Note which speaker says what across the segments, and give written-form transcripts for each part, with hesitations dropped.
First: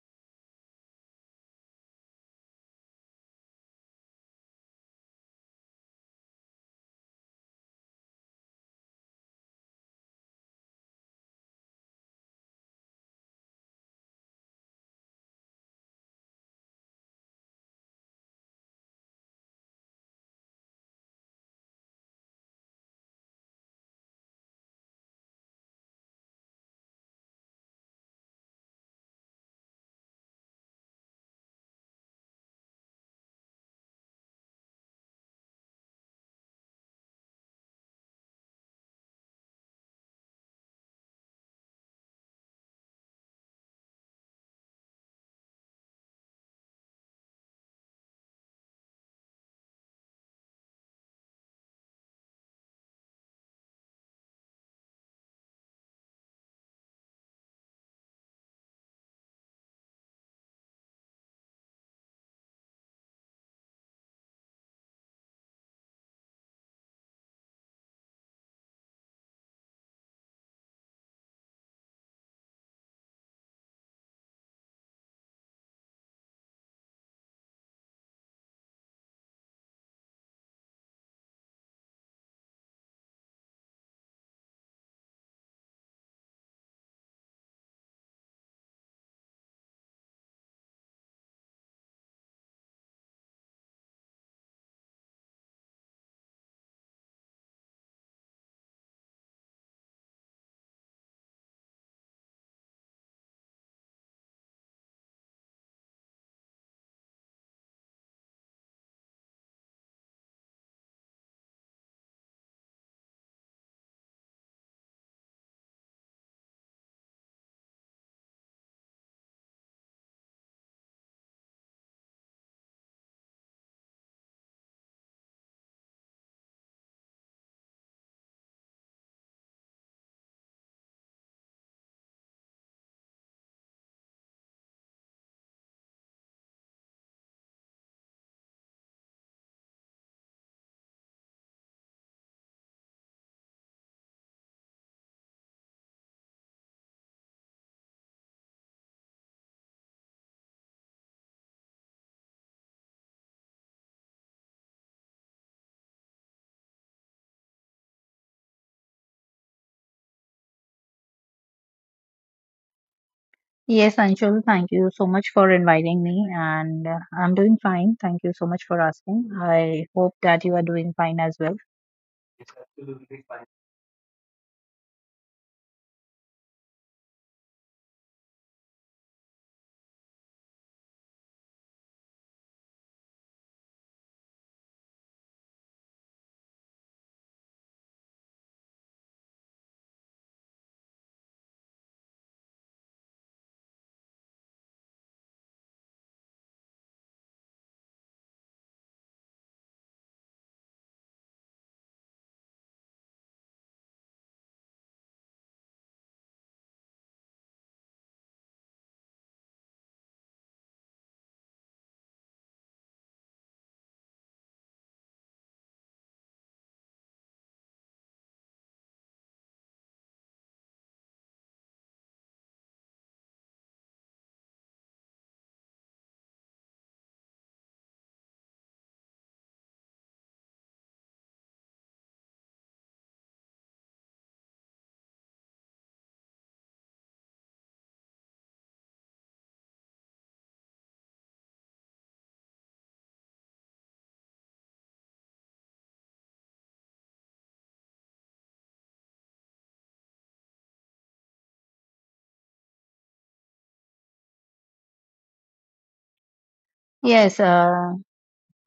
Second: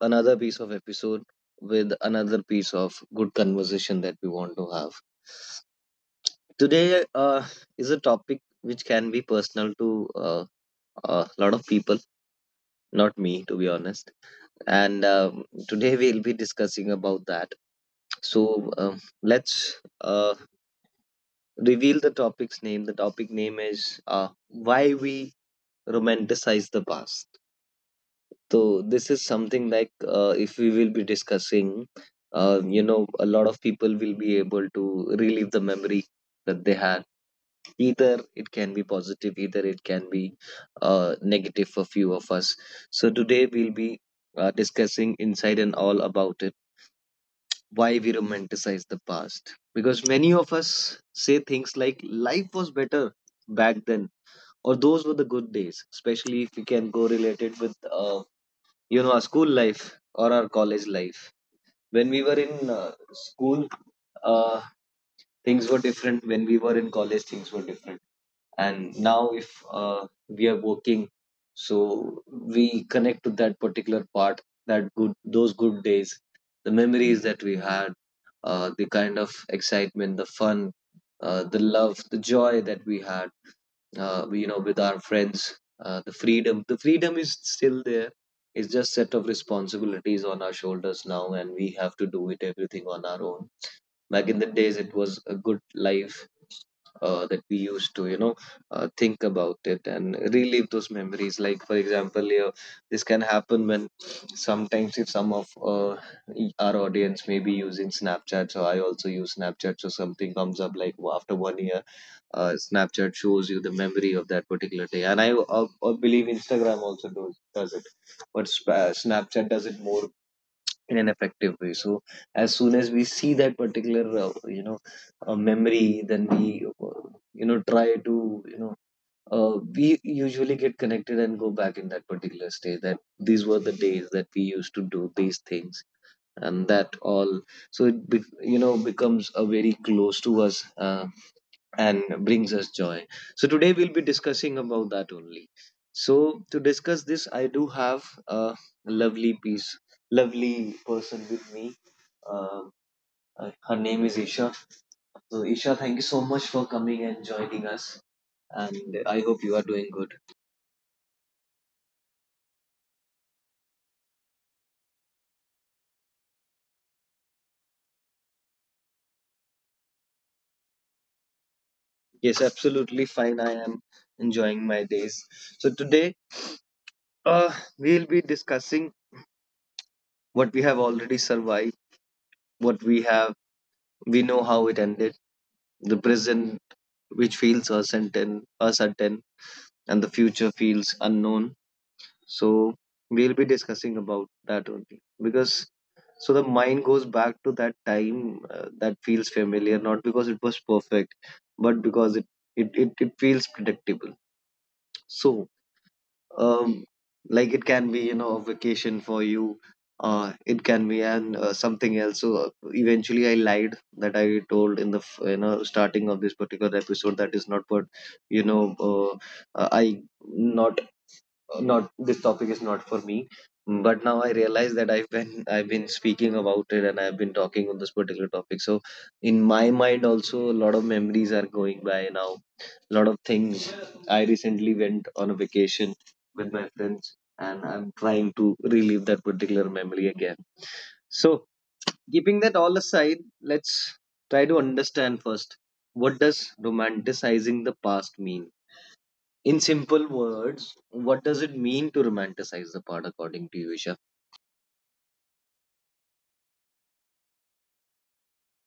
Speaker 1: another piece of good conversation that we want to have. Today is a topic which can be personal to a lot of people, not me, to be honest. And today we'll be discussing about that. So let's reveal the topic's name. The topic name is why we romanticize the past. So this is something like if we will be discussing, a lot of people will be able to relive the memory that they had. Either it can be positive, either it can be negative for few of us. So today we'll be discussing inside and all about it. Why we romanticize the past? Because many of us say things like life was better back then, or those were the good days, especially if we can correlate it with our school life or our college life. When we were in school, uh, things were different. When we were in college, things were different. And now if we are working, so we connect to that particular part, that good days, the memories that we had, the kind of excitement, the fun, the love, the joy that we had with our friends, the freedom, the freedom is still there. It's just set of responsibilities on our shoulders now, and we have to do it everything on our own. Back in the days it was a good life that we used to think about it and relive those memories. Like for example, yeah, this can happen when sometimes, if some of our audience may be using Snapchat. So I also use Snapchat, so something comes up like after 1 year, Snapchat shows you the memory of that particular day. And I believe Instagram also does it, but Snapchat does it more in an effective way. So as soon as we see that particular memory, then we you know try to you know we usually get connected and go back in that particular stage, that these were the days that we used to do these things and that all. So it be, you know becomes a very close to us, and brings us joy. So today we'll be discussing about that only. So to discuss this, I do have a lovely piece lovely person with me. um, Her name is Isha. So, Isha, thank you so much for coming and joining us. And I hope you are doing good.
Speaker 2: Yes, Anshul, thank you so much for inviting me, and I'm doing fine. Thank you so much for asking. I hope that you are doing fine as well.
Speaker 1: Yes, absolutely fine. I am enjoying my days. So, today uh, we'll be discussing what we have already survived, what we have, we know how it ended, the present which feels uncertain, and the future feels unknown. So we'll be discussing about that only because so the mind goes back to that time that feels familiar, not because it was perfect, but because it feels predictable. So um, like it can be you know a vacation for you. It can be and something else. So eventually, I lied that I told in the starting of this particular episode, that is not what you know I not not this topic is not for me. But now I realize that I've been speaking about it, and I've been talking on this particular topic. So in my mind also a lot of memories are going by now, a lot of things. I recently went on a vacation with my friends, and I'm trying to relive that particular memory again. So keeping that all aside, let's try to understand first, what does romanticizing the past mean? In simple words, what does it mean to romanticize the part according to you, Isha?
Speaker 2: Yes, uh,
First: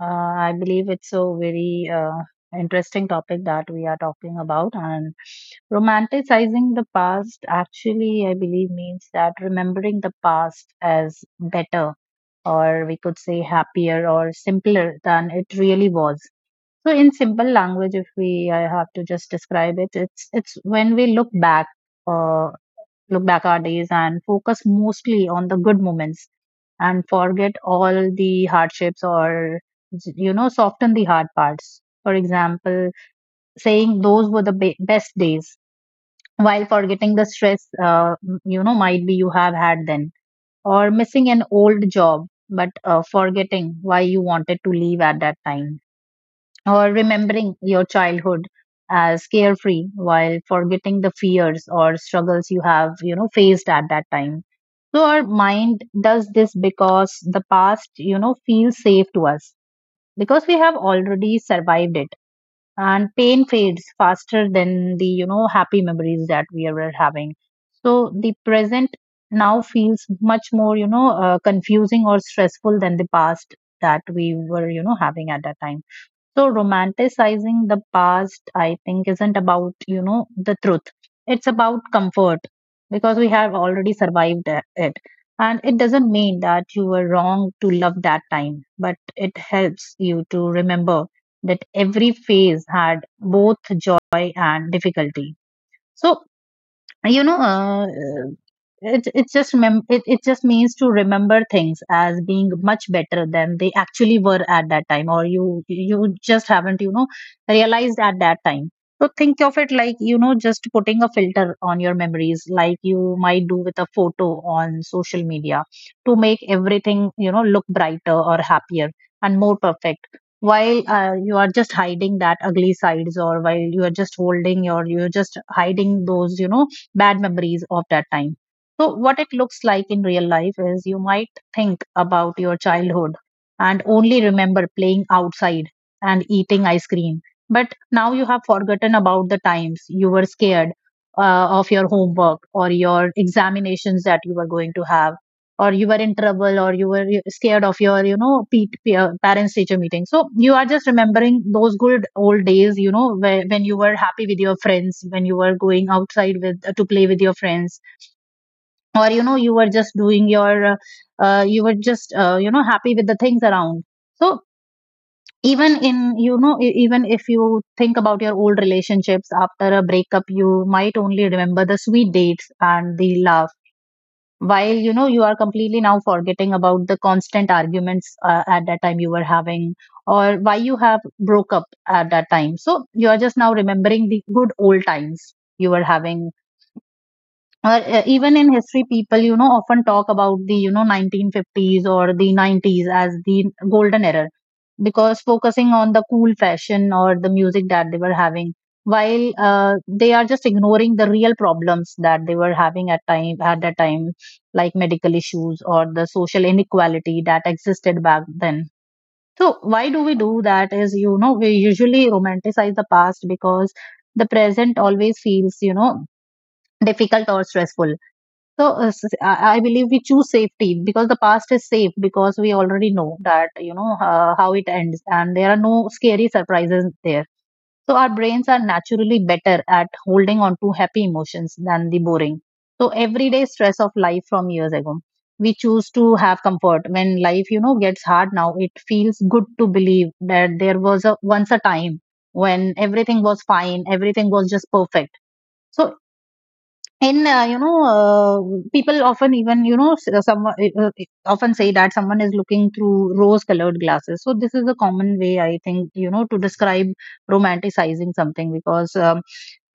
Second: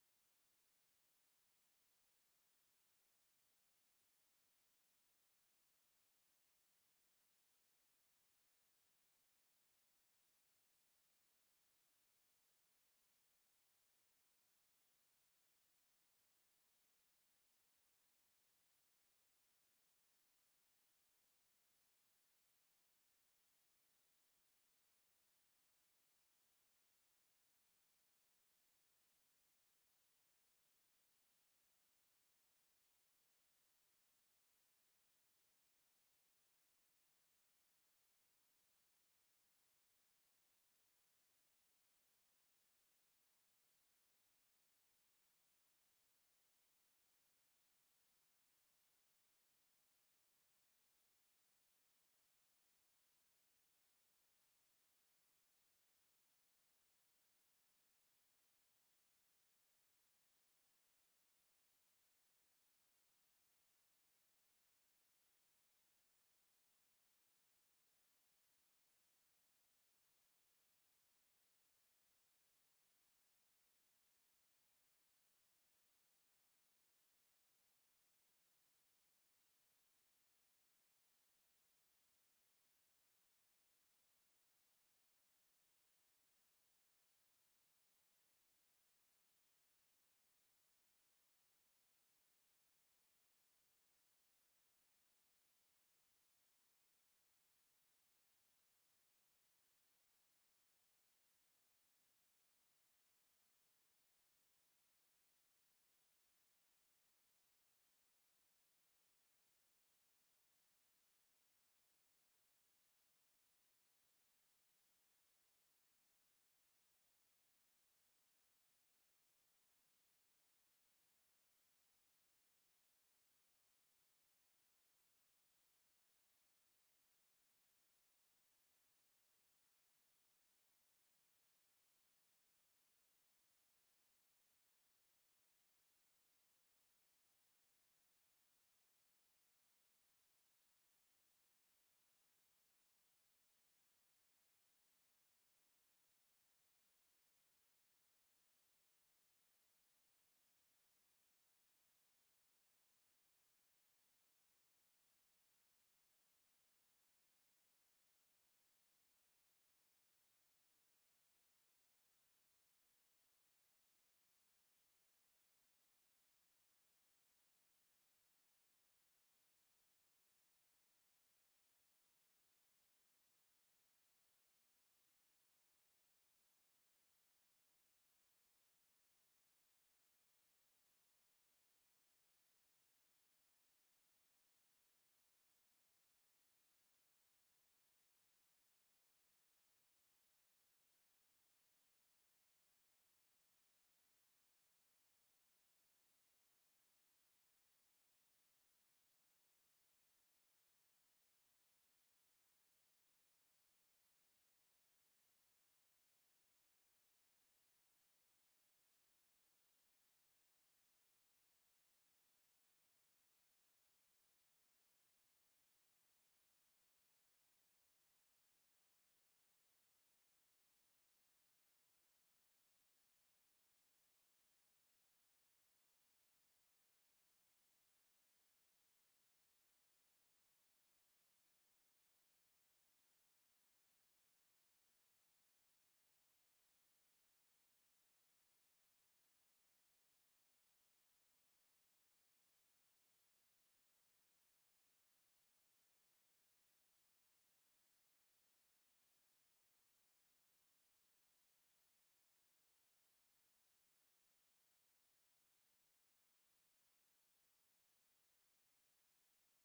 Speaker 2: uh, I believe it's a very interesting topic that we are talking about, and romanticizing the past actually, I believe, means that remembering the past as better, or we could say happier or simpler than it really was. So in simple language, if we I have to just describe it, it's when we look back, uh, our days and focus mostly on the good moments and forget all the hardships or soften the hard parts. For example, saying those were the best days while forgetting the stress, might be you have had then, or missing an old job but forgetting why you wanted to leave at that time, or remembering your childhood as carefree while forgetting the fears or struggles you have faced at that time. So our mind does this because the past feels safe to us, because we have already survived it, and pain fades faster than the happy memories that we were having. So the present now feels much more confusing or stressful than the past that we were having at that time. So romanticizing the past, I think, isn't about, the truth. It's about comfort because we have already survived it. And it doesn't mean that you were wrong to love that time, but it helps you to remember that every phase had both joy and difficulty. So you know uh, uh, it just means to remember things as being much better than they actually were at that time, or you just haven't realized at that time. So think of it like just putting a filter on your memories, like you might do with a photo on social media, to make everything look brighter or happier and more perfect, while you are just hiding that ugly sides, or while you are just holding or you're just hiding those bad memories of that time. So, what it looks like in real life is you might think about your childhood and only remember playing outside and eating ice cream. But now you have forgotten about the times you were scared of your homework or your examinations that you were going to have, or you were in trouble, or you were scared of your peer, parents teacher meeting. So you are just remembering those good old days, when you were happy with your friends, when you were going outside with to play with your friends, or you were just doing your you were just happy with the things around. So even in you know e- even if you think about your old relationships after a breakup, you might only remember the sweet dates and the laughs, while you are completely now forgetting about the constant arguments at that time you were having, or why you have broke up at that time. So you are just now remembering the good old times you were having. Or even in history, people often talk about the 1950s or the 90s as the golden era, because focusing on the cool fashion or the music that they were having, while they are just ignoring the real problems that they were having at that time, like medical issues or the social inequality that existed back then. So why do we do that is, we usually romanticize the past because the present always feels difficult or stressful. So I believe we choose safety because the past is safe, because we already know that, how it ends, and there are no scary surprises there. So our brains are naturally better at holding on to happy emotions than the boring. So everyday stress of life from years ago. We choose to have comfort when life gets hard now. It feels good to believe that there was a once a time when everything was fine, everything was just perfect. So in you know people often even someone uh, often say that someone is looking through rose colored glasses. So this is a common way I think, to describe romanticizing something, because um,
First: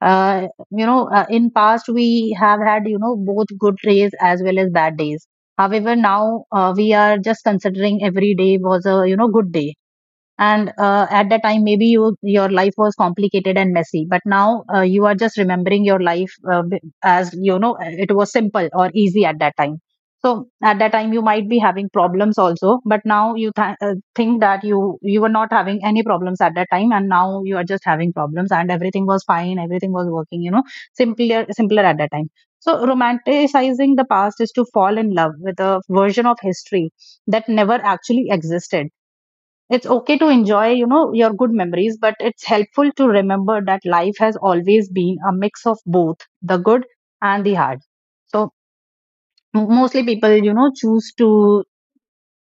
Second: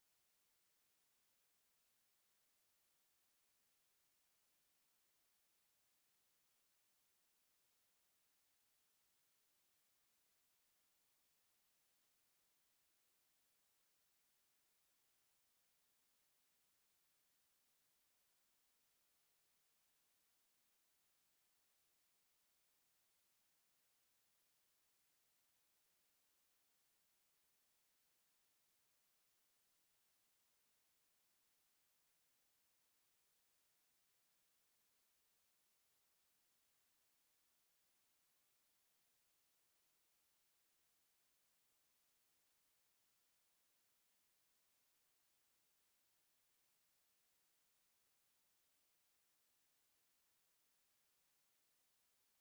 Speaker 2: uh, you know uh, in past we have had, both good days as well as bad days. However now we are just considering every day was a, good day. And at that time maybe your life was complicated and messy, but now you are just remembering your life as, it was simple or easy at that time. So at that time you might be having problems also, but now you think that you were not having any problems at that time, and now you are just having problems, and everything was fine, everything was working, simpler at that time. So romanticizing the past is to fall in love with a version of history that never actually existed. It's okay to enjoy, your good memories, but it's helpful to remember that life has always been a mix of both the good and the hard. So mostly people choose to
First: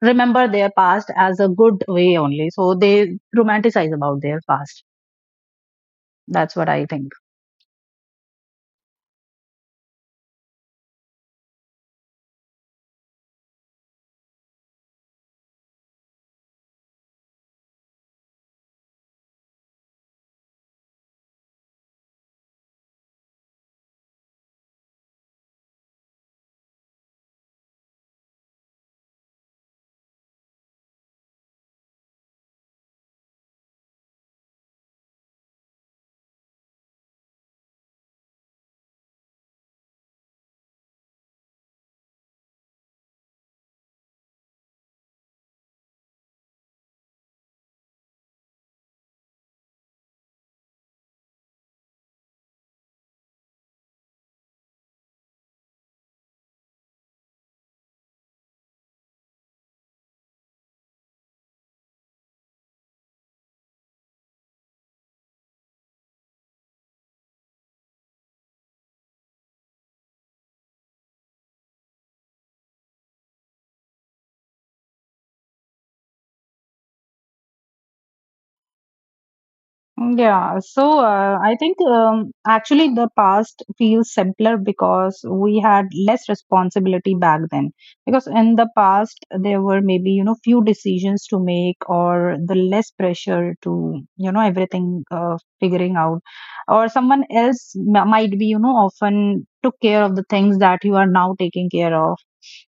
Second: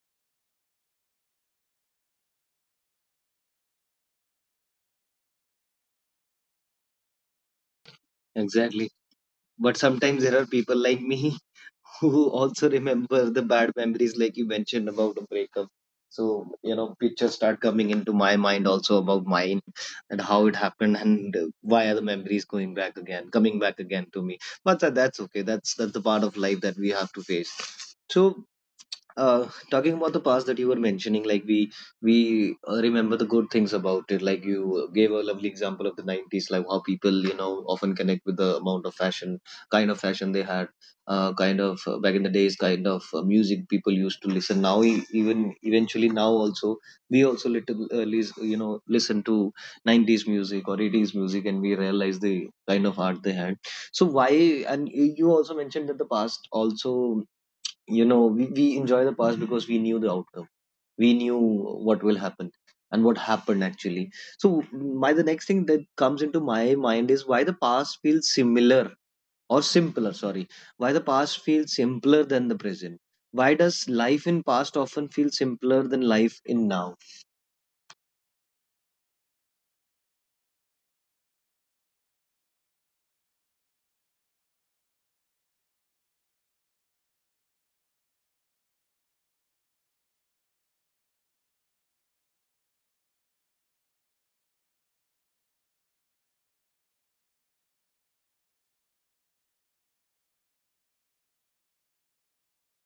Speaker 2: remember their past as a good way only, so they romanticize about their past. That's what I think.
Speaker 1: Exactly. But sometimes there are people like me who also remember the bad memories, like you mentioned about a breakup. So, you know, pictures start coming into my mind also about mine and how it happened, and why are the memories going back again, coming back again to me. But that, that's okay. That's the part of life that we have to face. So talking about the past that you were mentioning, like we remember the good things about it. Like you gave a lovely example of the 90s, like how people you know often connect with the amount of fashion kind of fashion they had, kind of back in the days, kind of music people used to listen. Now even eventually now also, we also little listen to 90s music or 80s music, and we realize the kind of art they had. So why, and you also mentioned that the past also, you know, we enjoy the past because we knew the outcome, we knew what will happen and what happened actually. So my the next thing that comes into my mind is why the past feels similar, or simpler sorry, why the past feels simpler than the present. Why does life in past often feel simpler than life in now?
Speaker 2: Yeah, so I think actually the past feels simpler because we had less responsibility back then. Because in the past there were maybe, few decisions to make, or the less pressure to, everything figuring out, or someone else might be, often took care of the things that you are now taking care of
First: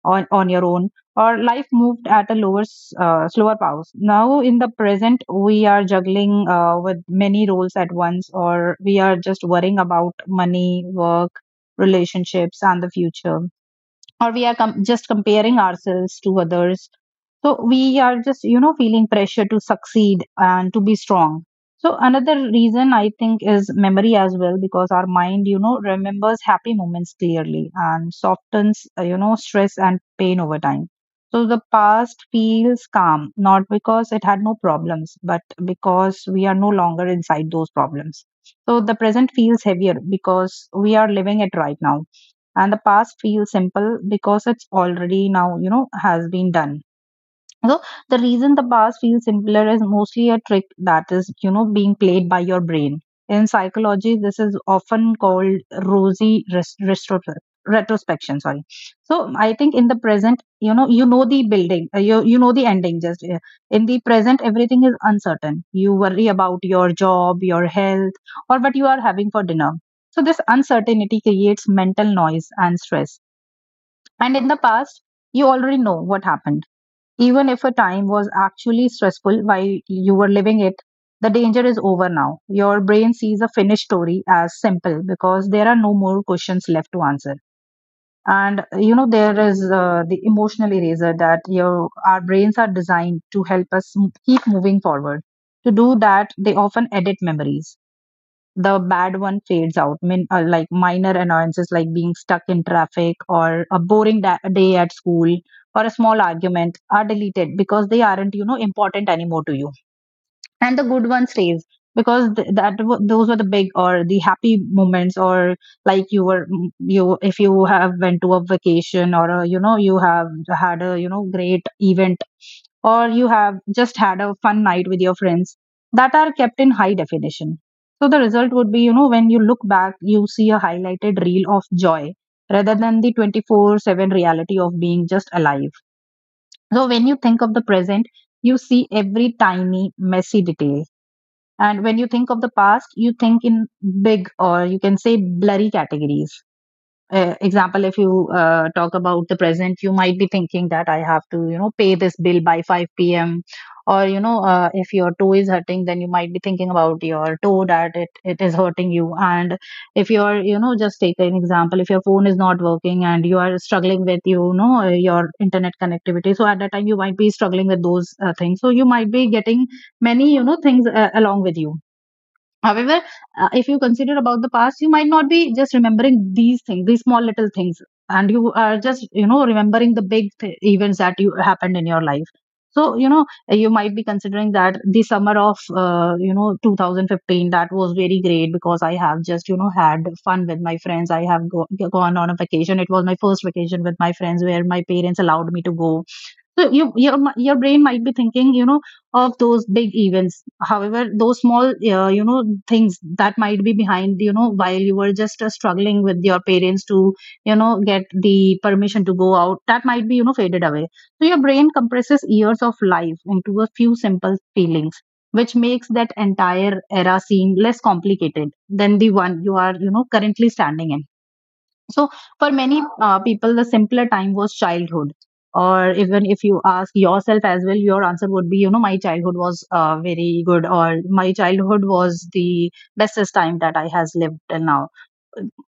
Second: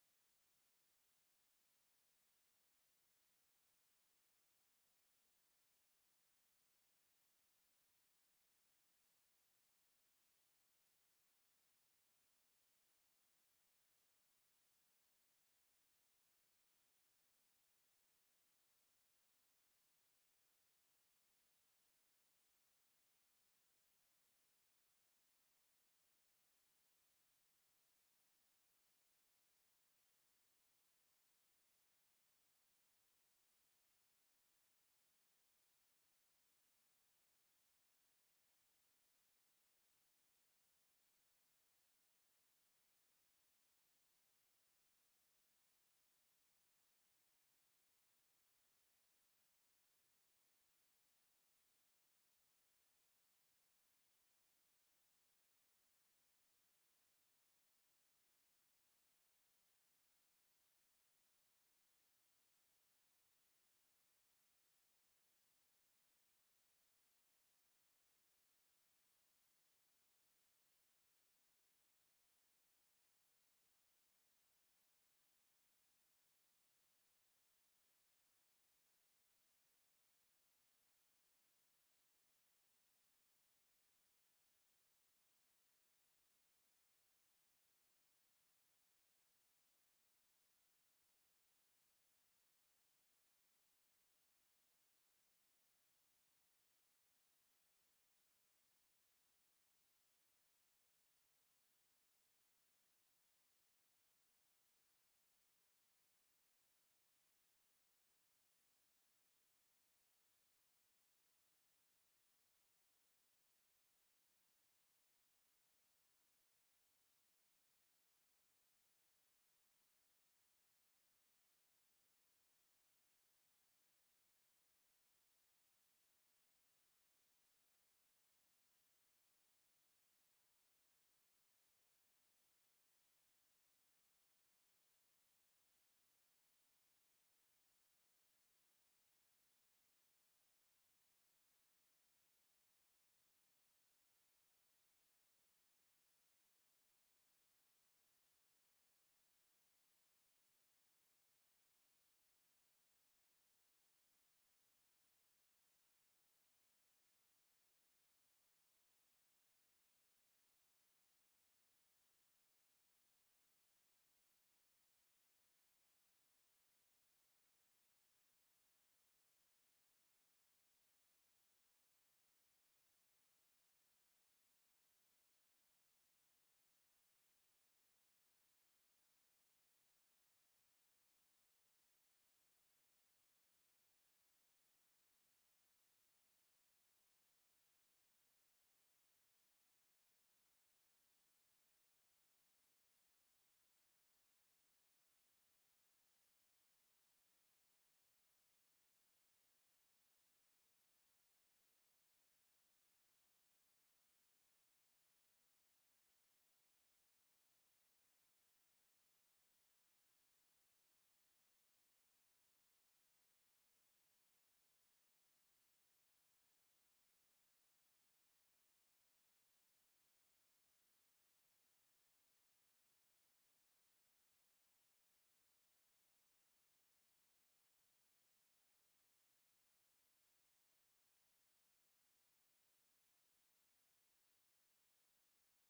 Speaker 2: on your own, or life moved at a slower pace. Now, in the present, we are juggling with many roles at once, or we are just worrying about money, work, relationships, and the future, or we are just comparing ourselves to others. So we are just, feeling pressure to succeed and to be strong. So another reason I think is memory as well, because our mind, remembers happy moments clearly and softens stress and pain over time. So the past feels calm, not because it had no problems, but because we are no longer inside those problems. So the present feels heavier because we are living it right now, and the past feels simple because it's already now, has been done. So the reason the past feels simpler is mostly a trick that is being played by your brain. In psychology, this is often called rosy retrospection. Sorry. So I think in the present, you know the building, you know the ending. Just in the present, everything is uncertain. You worry about your job, your health, or what you are having for dinner. So this uncertainty creates mental noise and stress. And in the past, you already know what happened. Even if a time was actually stressful while you were living it, the danger is over now. Your brain sees a finished story as simple because there are no more questions left to answer. And there is the emotional eraser, that our brains are designed to help us keep moving forward. To do that, they often edit memories. The bad one fades out. I mean, like minor annoyances, like being stuck in traffic or a boring day at school or a small argument, are deleted because they aren't, important anymore to you, and the good one stays, because those were the big or the happy moments, or like you were mm, you if you have went to a vacation, or a, you know you have had a great event, or you have just had a fun night with your friends, that are kept in high definition. So the result would be, when you look back you see a highlighted reel of joy rather than the 24/7 reality of being just alive. So when you think of the present, you see every tiny messy detail, and when you think of the past, you think in big, or you can say blurry categories. Example, if you talk about the present, you might be thinking that I have to, pay this bill by 5 p.m. Or, if your toe is hurting, then you might be thinking about your toe that it is hurting you. And if you're, just take an example, if your phone is not working and you are struggling with, your internet connectivity. So at that time, you might be struggling with those things. So you might be getting many things along with you. However, if you consider about the past, you might not be just remembering these things, these small little things, and you are just remembering the big events that you happened in your life. So you might be considering that the summer of 2015, that was very great because I have just had fun with my friends. I have gone on a vacation. It was my first vacation with my friends where my parents allowed me to go. So your brain might be thinking, of those big events. However, those small, things that might be behind, while you were just struggling with your parents to, get the permission to go out, that might be, faded away. So your brain compresses years of life into a few simple feelings, which makes that entire era seem less complicated than the one you are, currently standing in. So for many people, the simpler time was childhood. Or even if you ask yourself as well, your answer would be, my childhood was very good, or my childhood was the bestest time that I has lived till now.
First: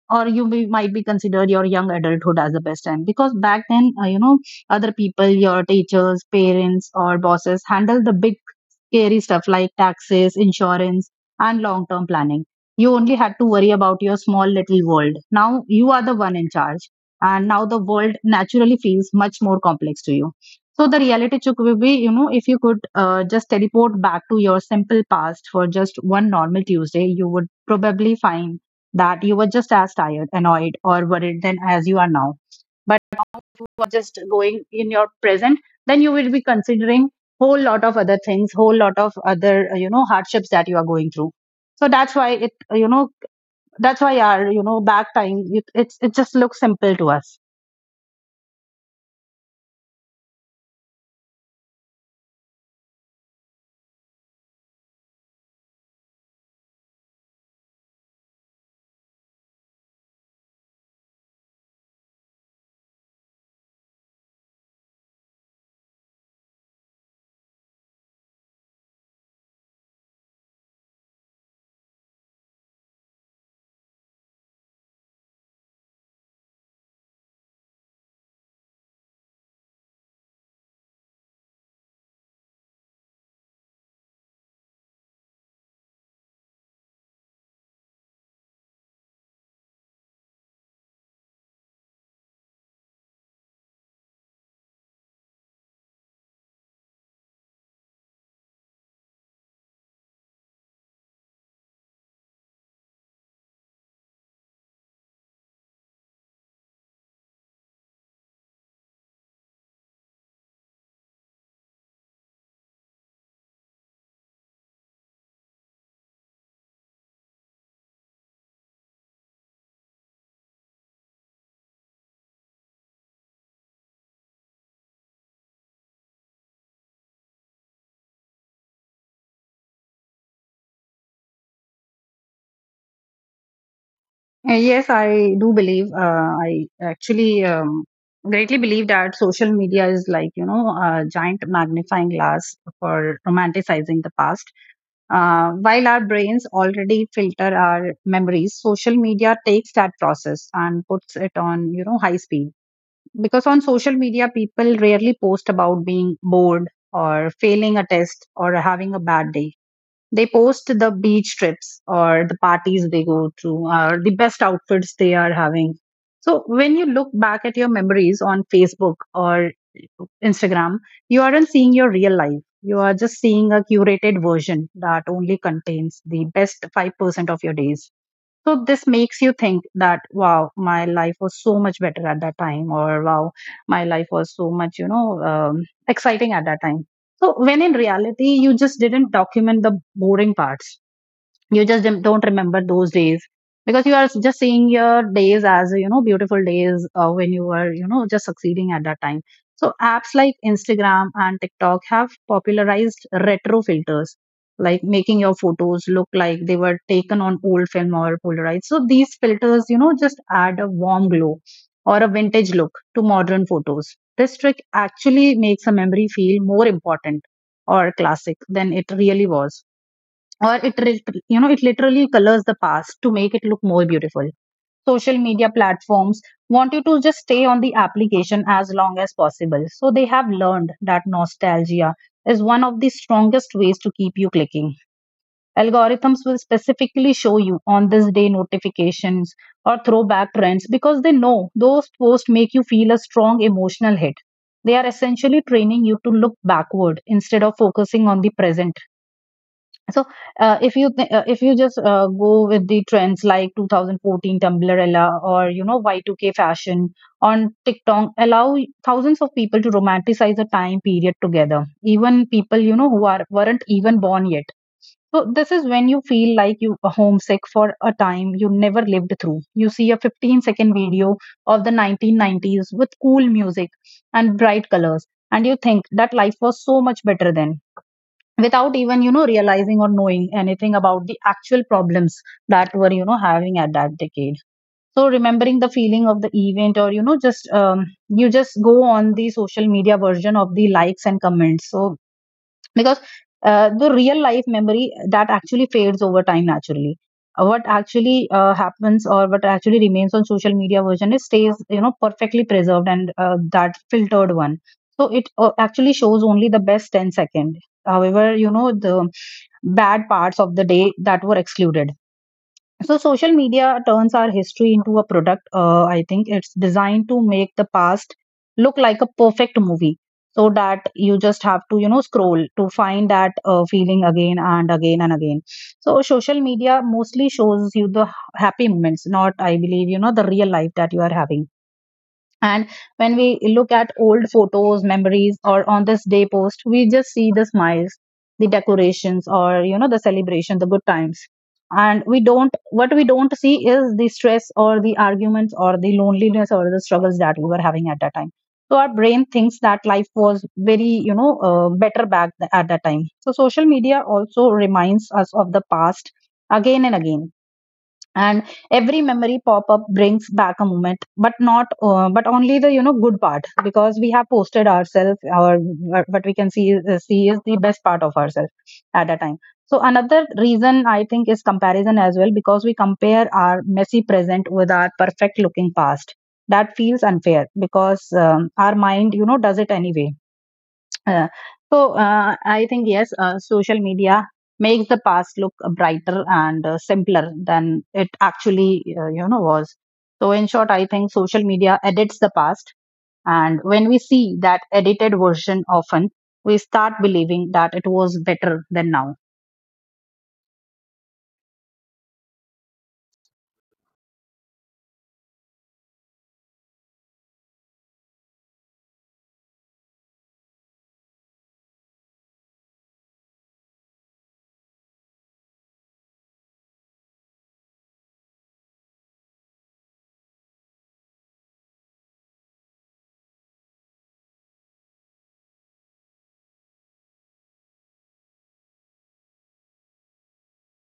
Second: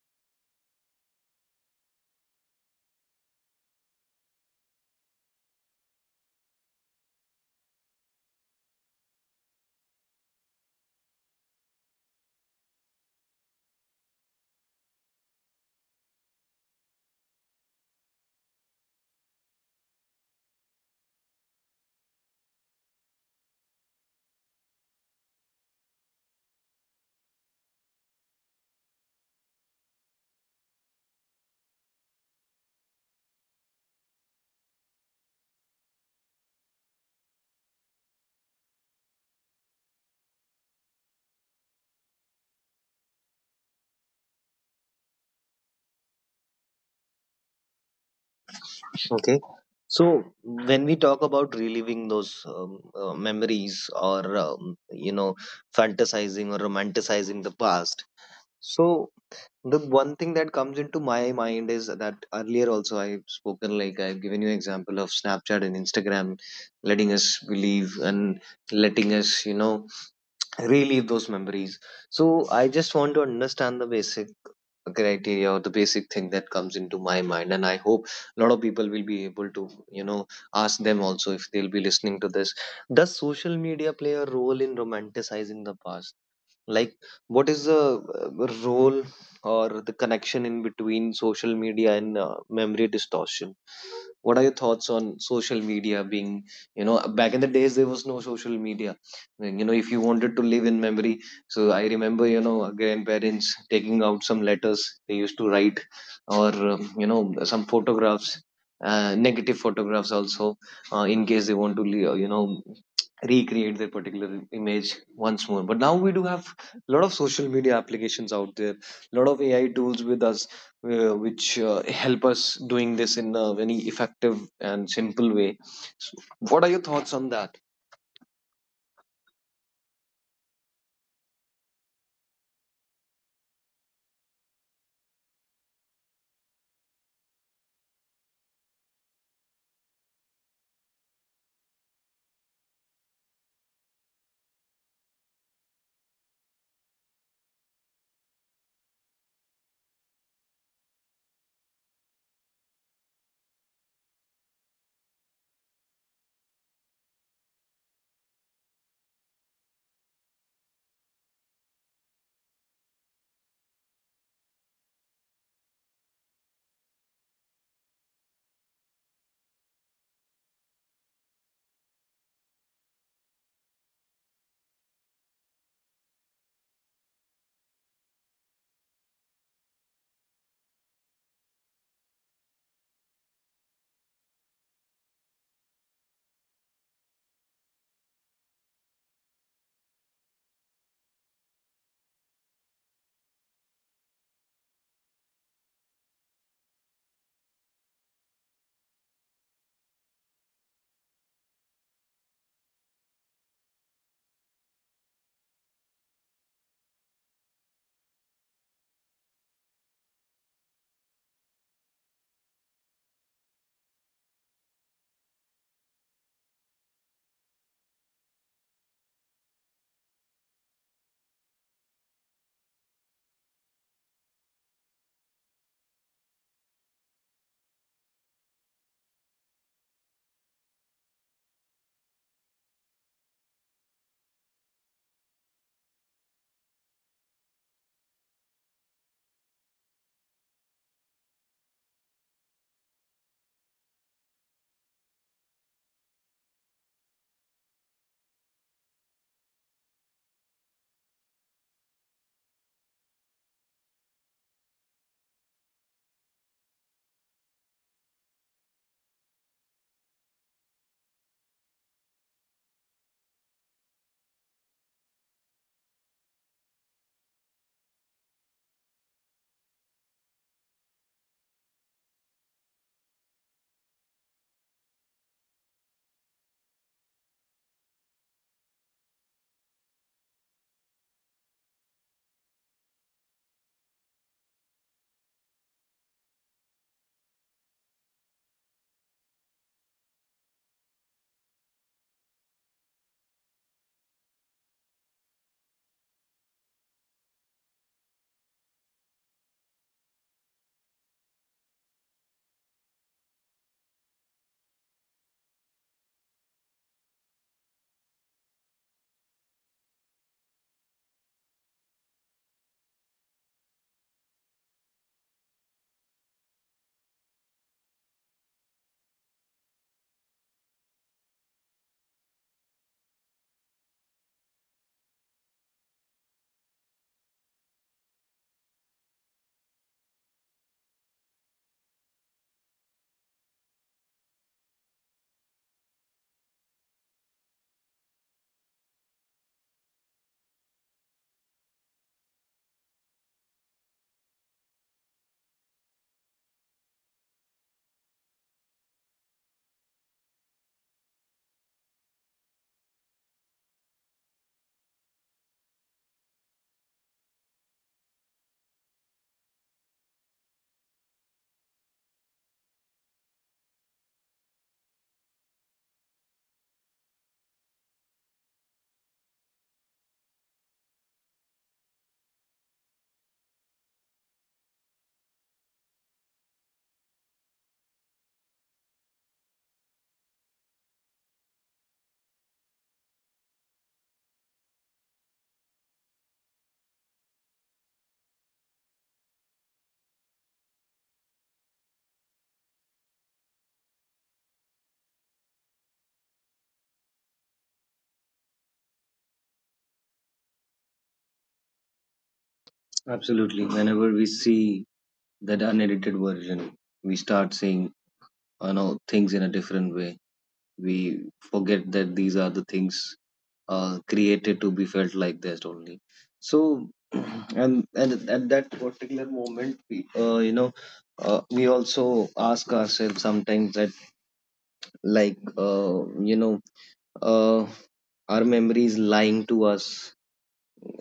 Speaker 2: Or you might be considered your young adulthood as the best time because back then, other people, your teachers, parents, or bosses handle the big scary stuff like taxes, insurance, and long term planning. You only had to worry about your small little world. Now you are the one in charge. And now the world naturally feels much more complex to you. So the reality check will be, if you could just teleport back to your simple past for just one normal Tuesday, you would probably find that you were just as tired, annoyed, or worried then as you are now. But now if you are just going in your present, then you will be considering whole lot of other things, whole lot of other hardships that you are going through. So that's why our back time it just looks simple to us.
Speaker 1: Okay, so when we talk about reliving those memories or fantasizing or romanticizing the past, so the one thing that comes into my mind is that earlier also I've spoken, like I've given you example of Snapchat and Instagram letting us believe and letting us, you know, relive those memories. So I just want to understand the basic criteria or the basic thing that comes into my mind, and I hope a lot of people will be able to you know ask them also if they'll be listening to this. Does social media play a role in romanticizing the past? Like, what is the role or the connection in between social media and memory distortion? What are your thoughts on social media being, you know, back in the days there was no social media. And, you know, if you wanted to live in memory, so I remember, you know, grandparents taking out some letters they used to write, or you know, some photographs, negative photographs also, in case they want to, recreate their particular image once more. But now we do have a lot of social media applications out there, a lot of AI tools with us, which help us doing this in a very effective and simple way. So what are your thoughts on that?
Speaker 2: Yes, I do believe. I actually greatly believe that social media is like, a giant magnifying glass for romanticizing the past. While our brains already filter our memories, social media takes that process and puts it on, high speed. Because on social media, people rarely post about being bored or failing a test or having a bad day. They post the beach trips or the parties they go to or the best outfits they are having. So when you look back at your memories on Facebook or Instagram, you aren't seeing your real life. You are just seeing a curated version that only contains the best 5% of your days. So this makes you think that wow, my life was so much better at that time, or wow, my life was so much exciting at that time. So when in reality, you just didn't document the boring parts. You just don't remember those days because you are just seeing your days as beautiful days when you were just succeeding at that time. So apps like Instagram and TikTok have popularized retro filters, like making your photos look like they were taken on old film or Polaroid. So these filters just add a warm glow or a vintage look to modern photos. This trick actually makes a memory feel more important or classic than it really was, or it literally colors the past to make it look more beautiful. Social media platforms want you to just stay on the application as long as possible, so they have learned that nostalgia is one of the strongest ways to keep you clicking. Algorithms will specifically show you on this day notifications or throwback trends because they know those posts make you feel a strong emotional hit. They are essentially training you to look backward instead of focusing on the present. So, if you just go with the trends like 2014 Tumblrella or Y2K fashion on TikTok, allow thousands of people to romanticize a time period together. Even people who are weren't even born yet. So this is when you feel like you are homesick for a time you never lived through. You see a 15-second video of the 1990s with cool music and bright colors, and you think that life was so much better then without even realizing or knowing anything about the actual problems that were having at that decade. So remembering the feeling of the event, or you just go on the social media version of the likes and comments. So because the real life memory that actually fades over time naturally. What actually happens, or what actually remains on social media version is stays perfectly preserved, and that filtered one. So it actually shows only the best 10 second. However, the bad parts of the day that were excluded. So, social media turns our history into a product. I think it's designed to make the past look like a perfect movie so that you just have to, scroll to find that feeling again and again and again. So, social media mostly shows you the happy moments, not, I believe, the real life that you are having. And when we look at old photos, memories, or on this day post, we just see the smiles, the decorations, or the celebration, the good times. And we don't, what we don't see is the stress or the arguments or the loneliness or the struggles that we were having at that time. So our brain thinks that life was very, better at that time. So social media also reminds us of the past again and again. And every memory pop up brings back a moment, but not but only the good part, because we have posted ourselves, or what we can see is the best part of ourselves at a time. So another reason I think is comparison as well, because we compare our messy present with our perfect looking past. That feels unfair because our mind does it anyway. uh, I think yes, social media makes the past look brighter and simpler than it actually was. So in short, I think social media edits the past, and when we see that edited version often, we start believing that it was better than now.
Speaker 1: Absolutely. Whenever we see that unedited version, we start seeing, you know, things in a different way. We forget that these are the things created to be felt like that only. So and and at that particular moment we uh, you know we also ask ourselves sometimes that, like, uh, you know uh, our memory is lying to us,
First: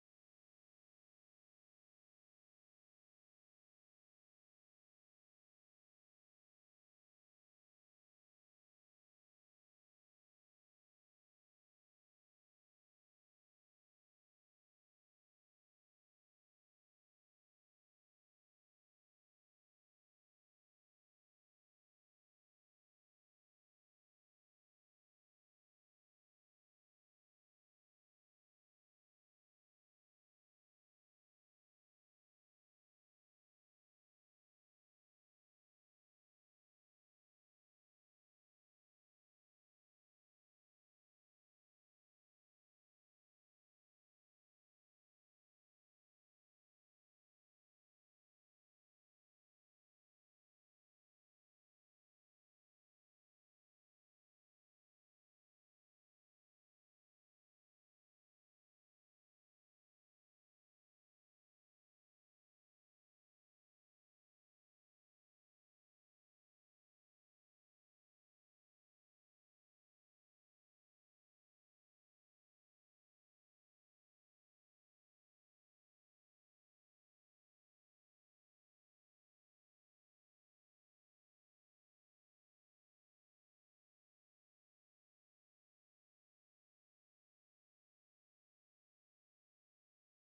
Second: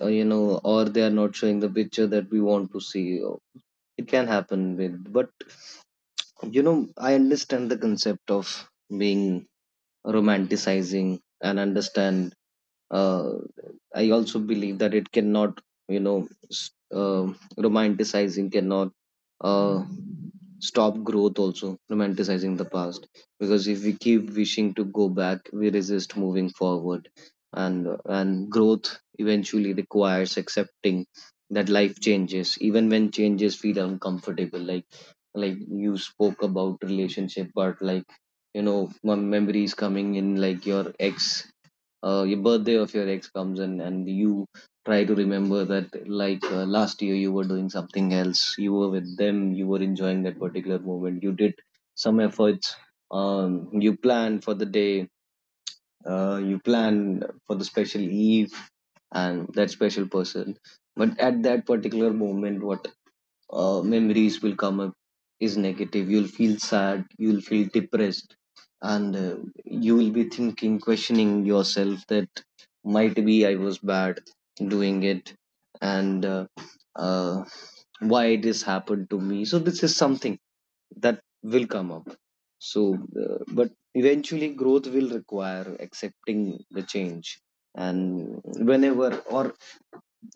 Speaker 1: uh, you know or they are not showing the picture that we want to see. It can happen with, but you know, I understand the concept of being romanticizing, and understand uh, I also believe that it cannot you know s- uh, romanticizing cannot uh, stop growth also. Romanticizing the past, because if we keep wishing to go back, we resist moving forward. And growth eventually requires accepting that life changes, even when changes feel uncomfortable. Like you spoke about relationship. But like, you know, one memory is coming in, like your ex, your birthday of your ex comes in, and you try to remember that, like last year you were doing something else, you were with them, you were enjoying that particular moment, you did some efforts, you plan for the day, you plan for the special eve and that special person. But at that particular moment, what memories will come up is negative. You'll feel sad, you'll feel depressed, and you will be thinking, questioning yourself, that might be I was bad doing it, and uh, why this happened to me. So this is something that will come up. So but eventually growth will require accepting the change. And whenever, or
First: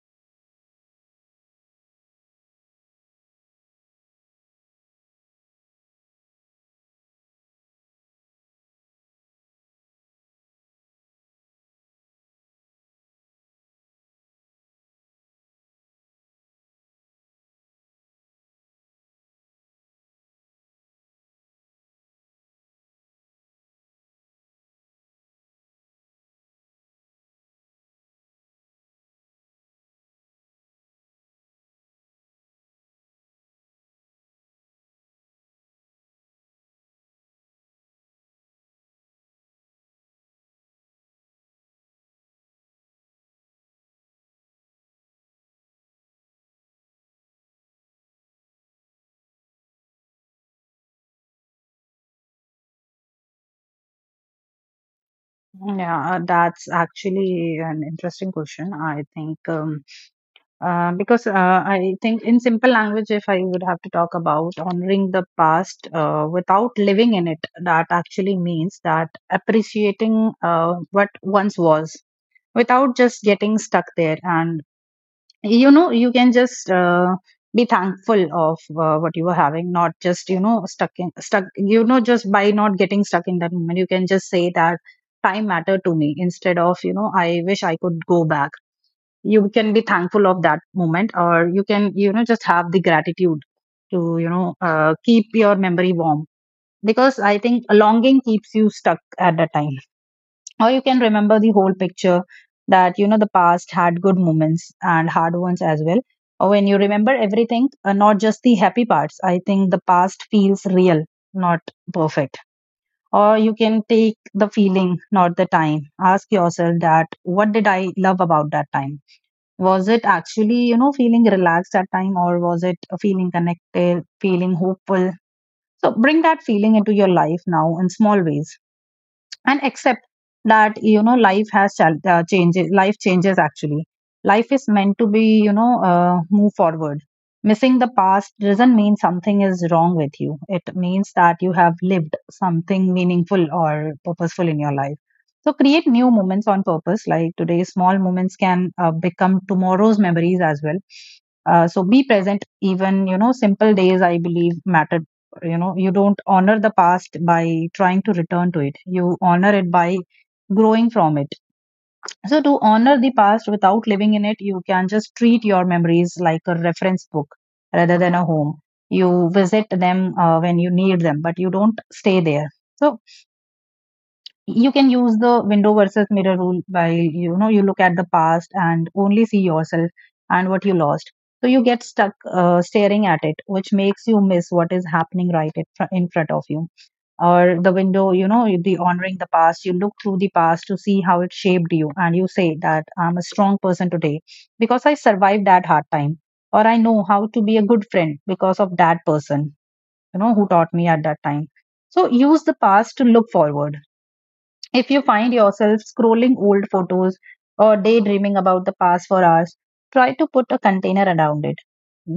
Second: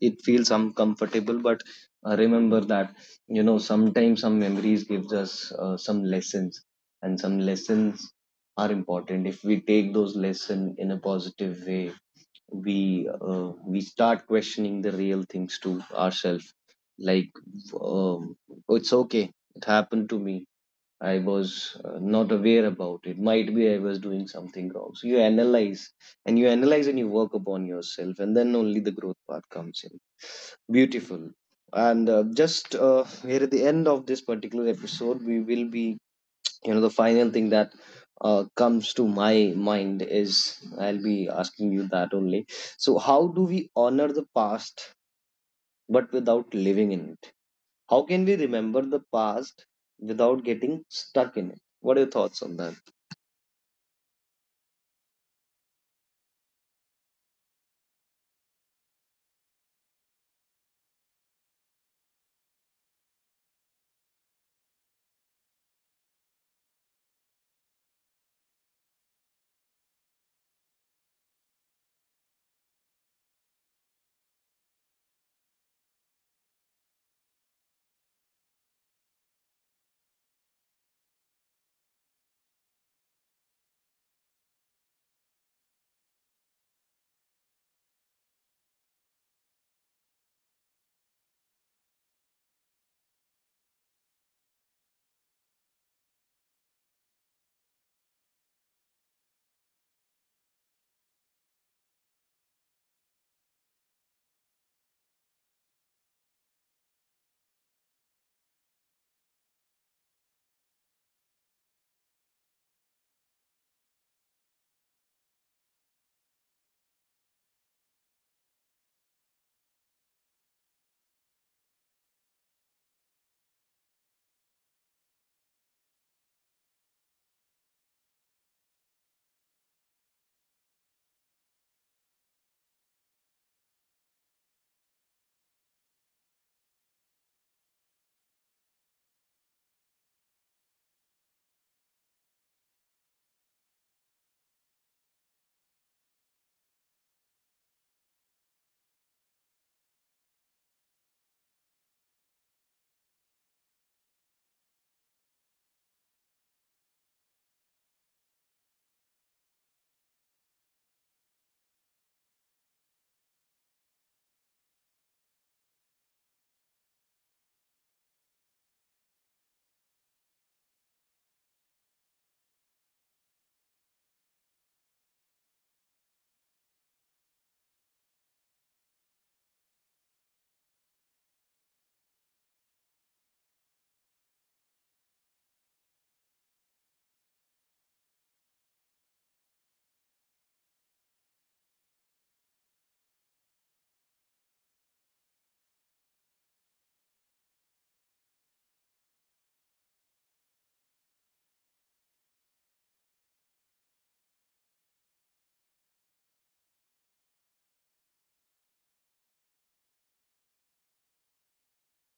Speaker 1: it feels uncomfortable, but remember that you know sometimes some memories gives us some lessons. And some lessons are important. If we take those lesson in a positive way, we start questioning the real things to ourselves. Like, um, it's okay, it happened to me. I was not aware about it. Might be I was doing something wrong. So you analyze, and you analyze and you work upon yourself, and then only the growth path comes in. Beautiful. And just here at the end of this particular episode, we will be, you know, the final thing that comes to my mind is I'll be asking you that only. So, how do we honor the past but without living in it? How can we remember the past without getting stuck in it? What are your thoughts on that?
Speaker 2: Yeah, that's actually an interesting question. I think. Because I think, in simple language, if I would have to talk about honoring the past without living in it, that actually means that appreciating what once was without just getting stuck there. And you can just be thankful of what you were having, not just stuck in stuck. You know, just by not getting stuck in that moment, you can just say that time mattered to me instead of I wish I could go back. You can be thankful of that moment, or you can just have the gratitude to keep your memory warm, because I think longing keeps you stuck at that time. Or you can remember the whole picture, that the past had good moments and hard ones as well. Or when you remember everything not just the happy parts, I think the past feels real, not perfect. Or you can take the feeling, not the time. Ask yourself that what did I love about that time. Was it actually, feeling relaxed that time, or was it feeling connected, feeling hopeful? So bring that feeling into your life now in small ways and accept that, you know, life has changes. Life changes actually. Life is meant to be move forward. Missing the past doesn't mean something is wrong with you. It means that you have lived something meaningful or purposeful in your life. So create new moments on purpose, like today's small moments can become tomorrow's memories as well. So be present. Even, you know, simple days I believe matter. You know, you don't honor the past by trying to return to it. You honor it by growing from it. So to honor the past without living in it, you can just treat your memories like a reference book rather than a home. You visit them when you need them, but you don't stay there. So you can use the window versus mirror rule by, you know, you look at the past and only see yourself and what you lost. So you get stuck staring at it, which makes you miss what is happening right in front of you. Or the window, you know, the honoring the past. You look through the past to see how it shaped you, and you say that I'm a strong person today because I survived that hard time, or I know how to be a good friend because of that person, you know, who taught me at that time. So use the past to look forward. If you find yourself scrolling old photos or daydreaming about the past for hours, try to put a container around it.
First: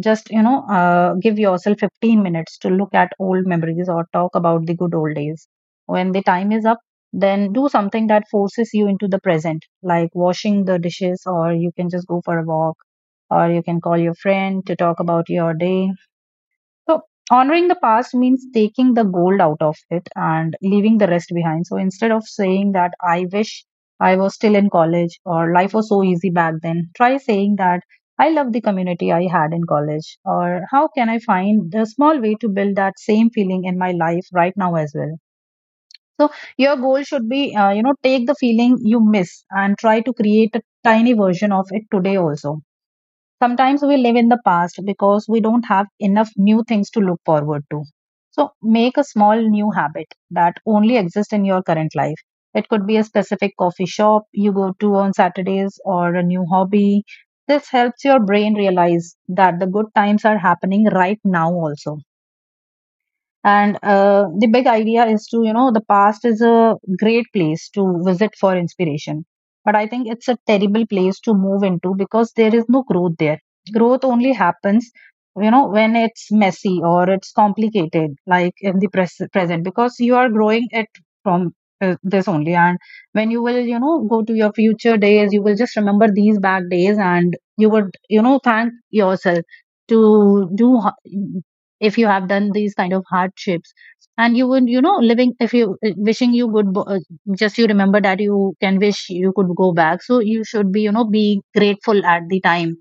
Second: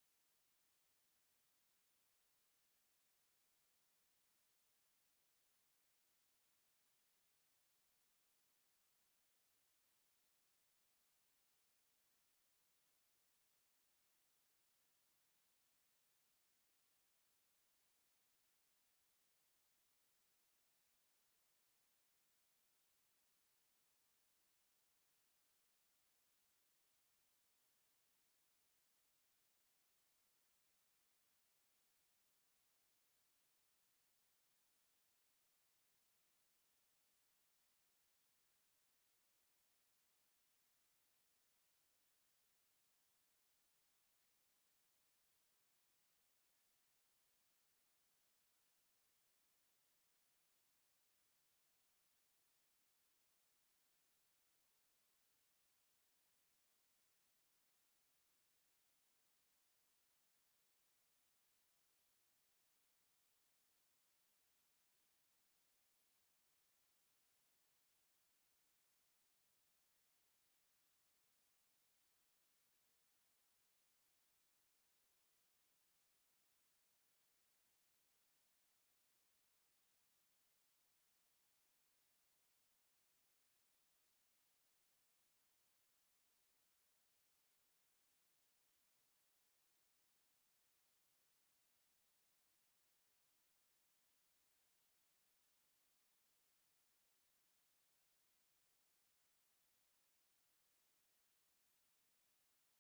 Speaker 2: Give yourself 15 minutes to look at old memories or talk about the good old days. When the time is up, then do something that forces you into the present, like washing the dishes, or you can just go for a walk, or you can call your friend to talk about your day. So honoring the past means taking the gold out of it and leaving the rest behind. So instead of saying that I wish I was still in college or life was so easy back then, try saying that I love the community I had in college, or how can I find the small way to build that same feeling in my life right now as well. So your goal should be, you know, take the feeling you miss and try to create a tiny version of it today also. Sometimes we live in the past because we don't have enough new things to look forward to. So make a small new habit that only exists in your current life. It could be a specific coffee shop you go to on Saturdays or a new hobby. This helps your brain realize that the good times are happening right now also. And uh, the big idea is to, you know, the past is a great place to visit for inspiration, but I think it's a terrible place to move into because there is no growth there. Growth only happens, you know, when it's messy or it's complicated, like in the present, because you are growing it from this only. And when you will, you know, go to your future days, you will just remember these back days and you would, you know, thank yourself to do h- if you have done these kind of hardships. And you would, you know, living if you wishing you would just you remember that you can wish you could go back, so you should be, you know, be grateful at the time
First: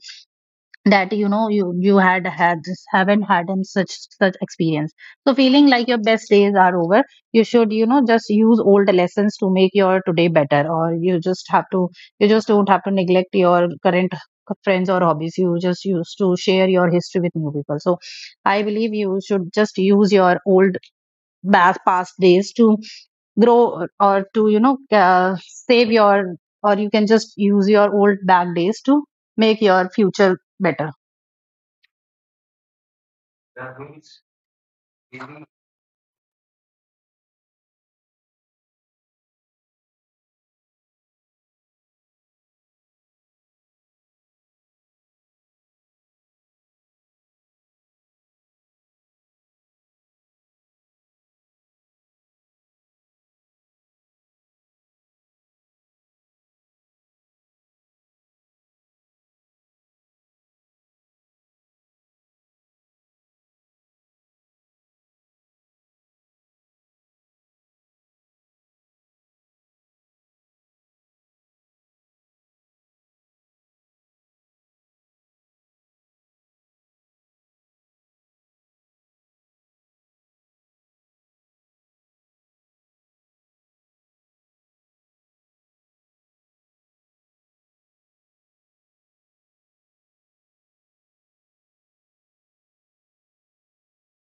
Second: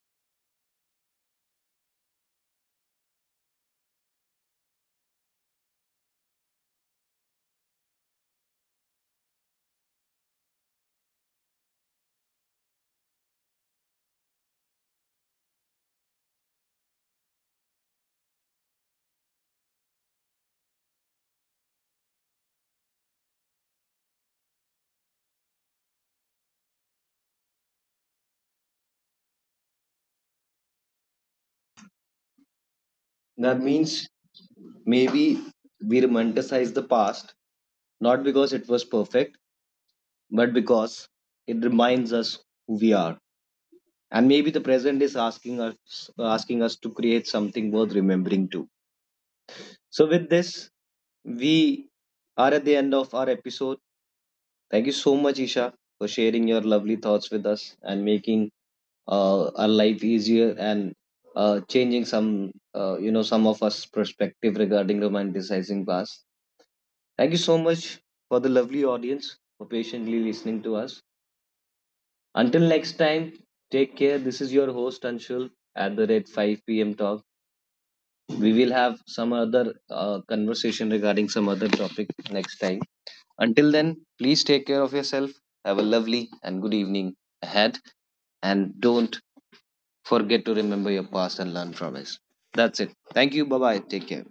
Speaker 2: that, you know, you had just haven't had in such such experience. So feeling like your best days are over, you should, you know, just use old lessons to make your today better, or you just have to, you just don't have to neglect your current friends or hobbies. You just used to share your history with new people. So I believe you should just use your old past days to grow or to, you know, save your, or you can just use your old back days to make your future better.
Speaker 1: That means maybe we romanticize the past not because it was perfect, but because it reminds us who we are. And maybe the present is asking us to create something worth remembering too. So with this, we are at the end of our episode. Thank you so much, Isha, for sharing your lovely thoughts with us and making our life easier, and changing some some of us perspective regarding romanticizing past. Thank you so much for the lovely audience for patiently listening to us. Until next time, take care. This is your host Anshul at the rate 5 p.m talk. We will have some other conversation regarding some other topic next time. Until then, please take care of yourself. Have a lovely and good evening ahead. And don't forget to remember your past and learn from it. That's it. Thank you. Bye bye. Take care.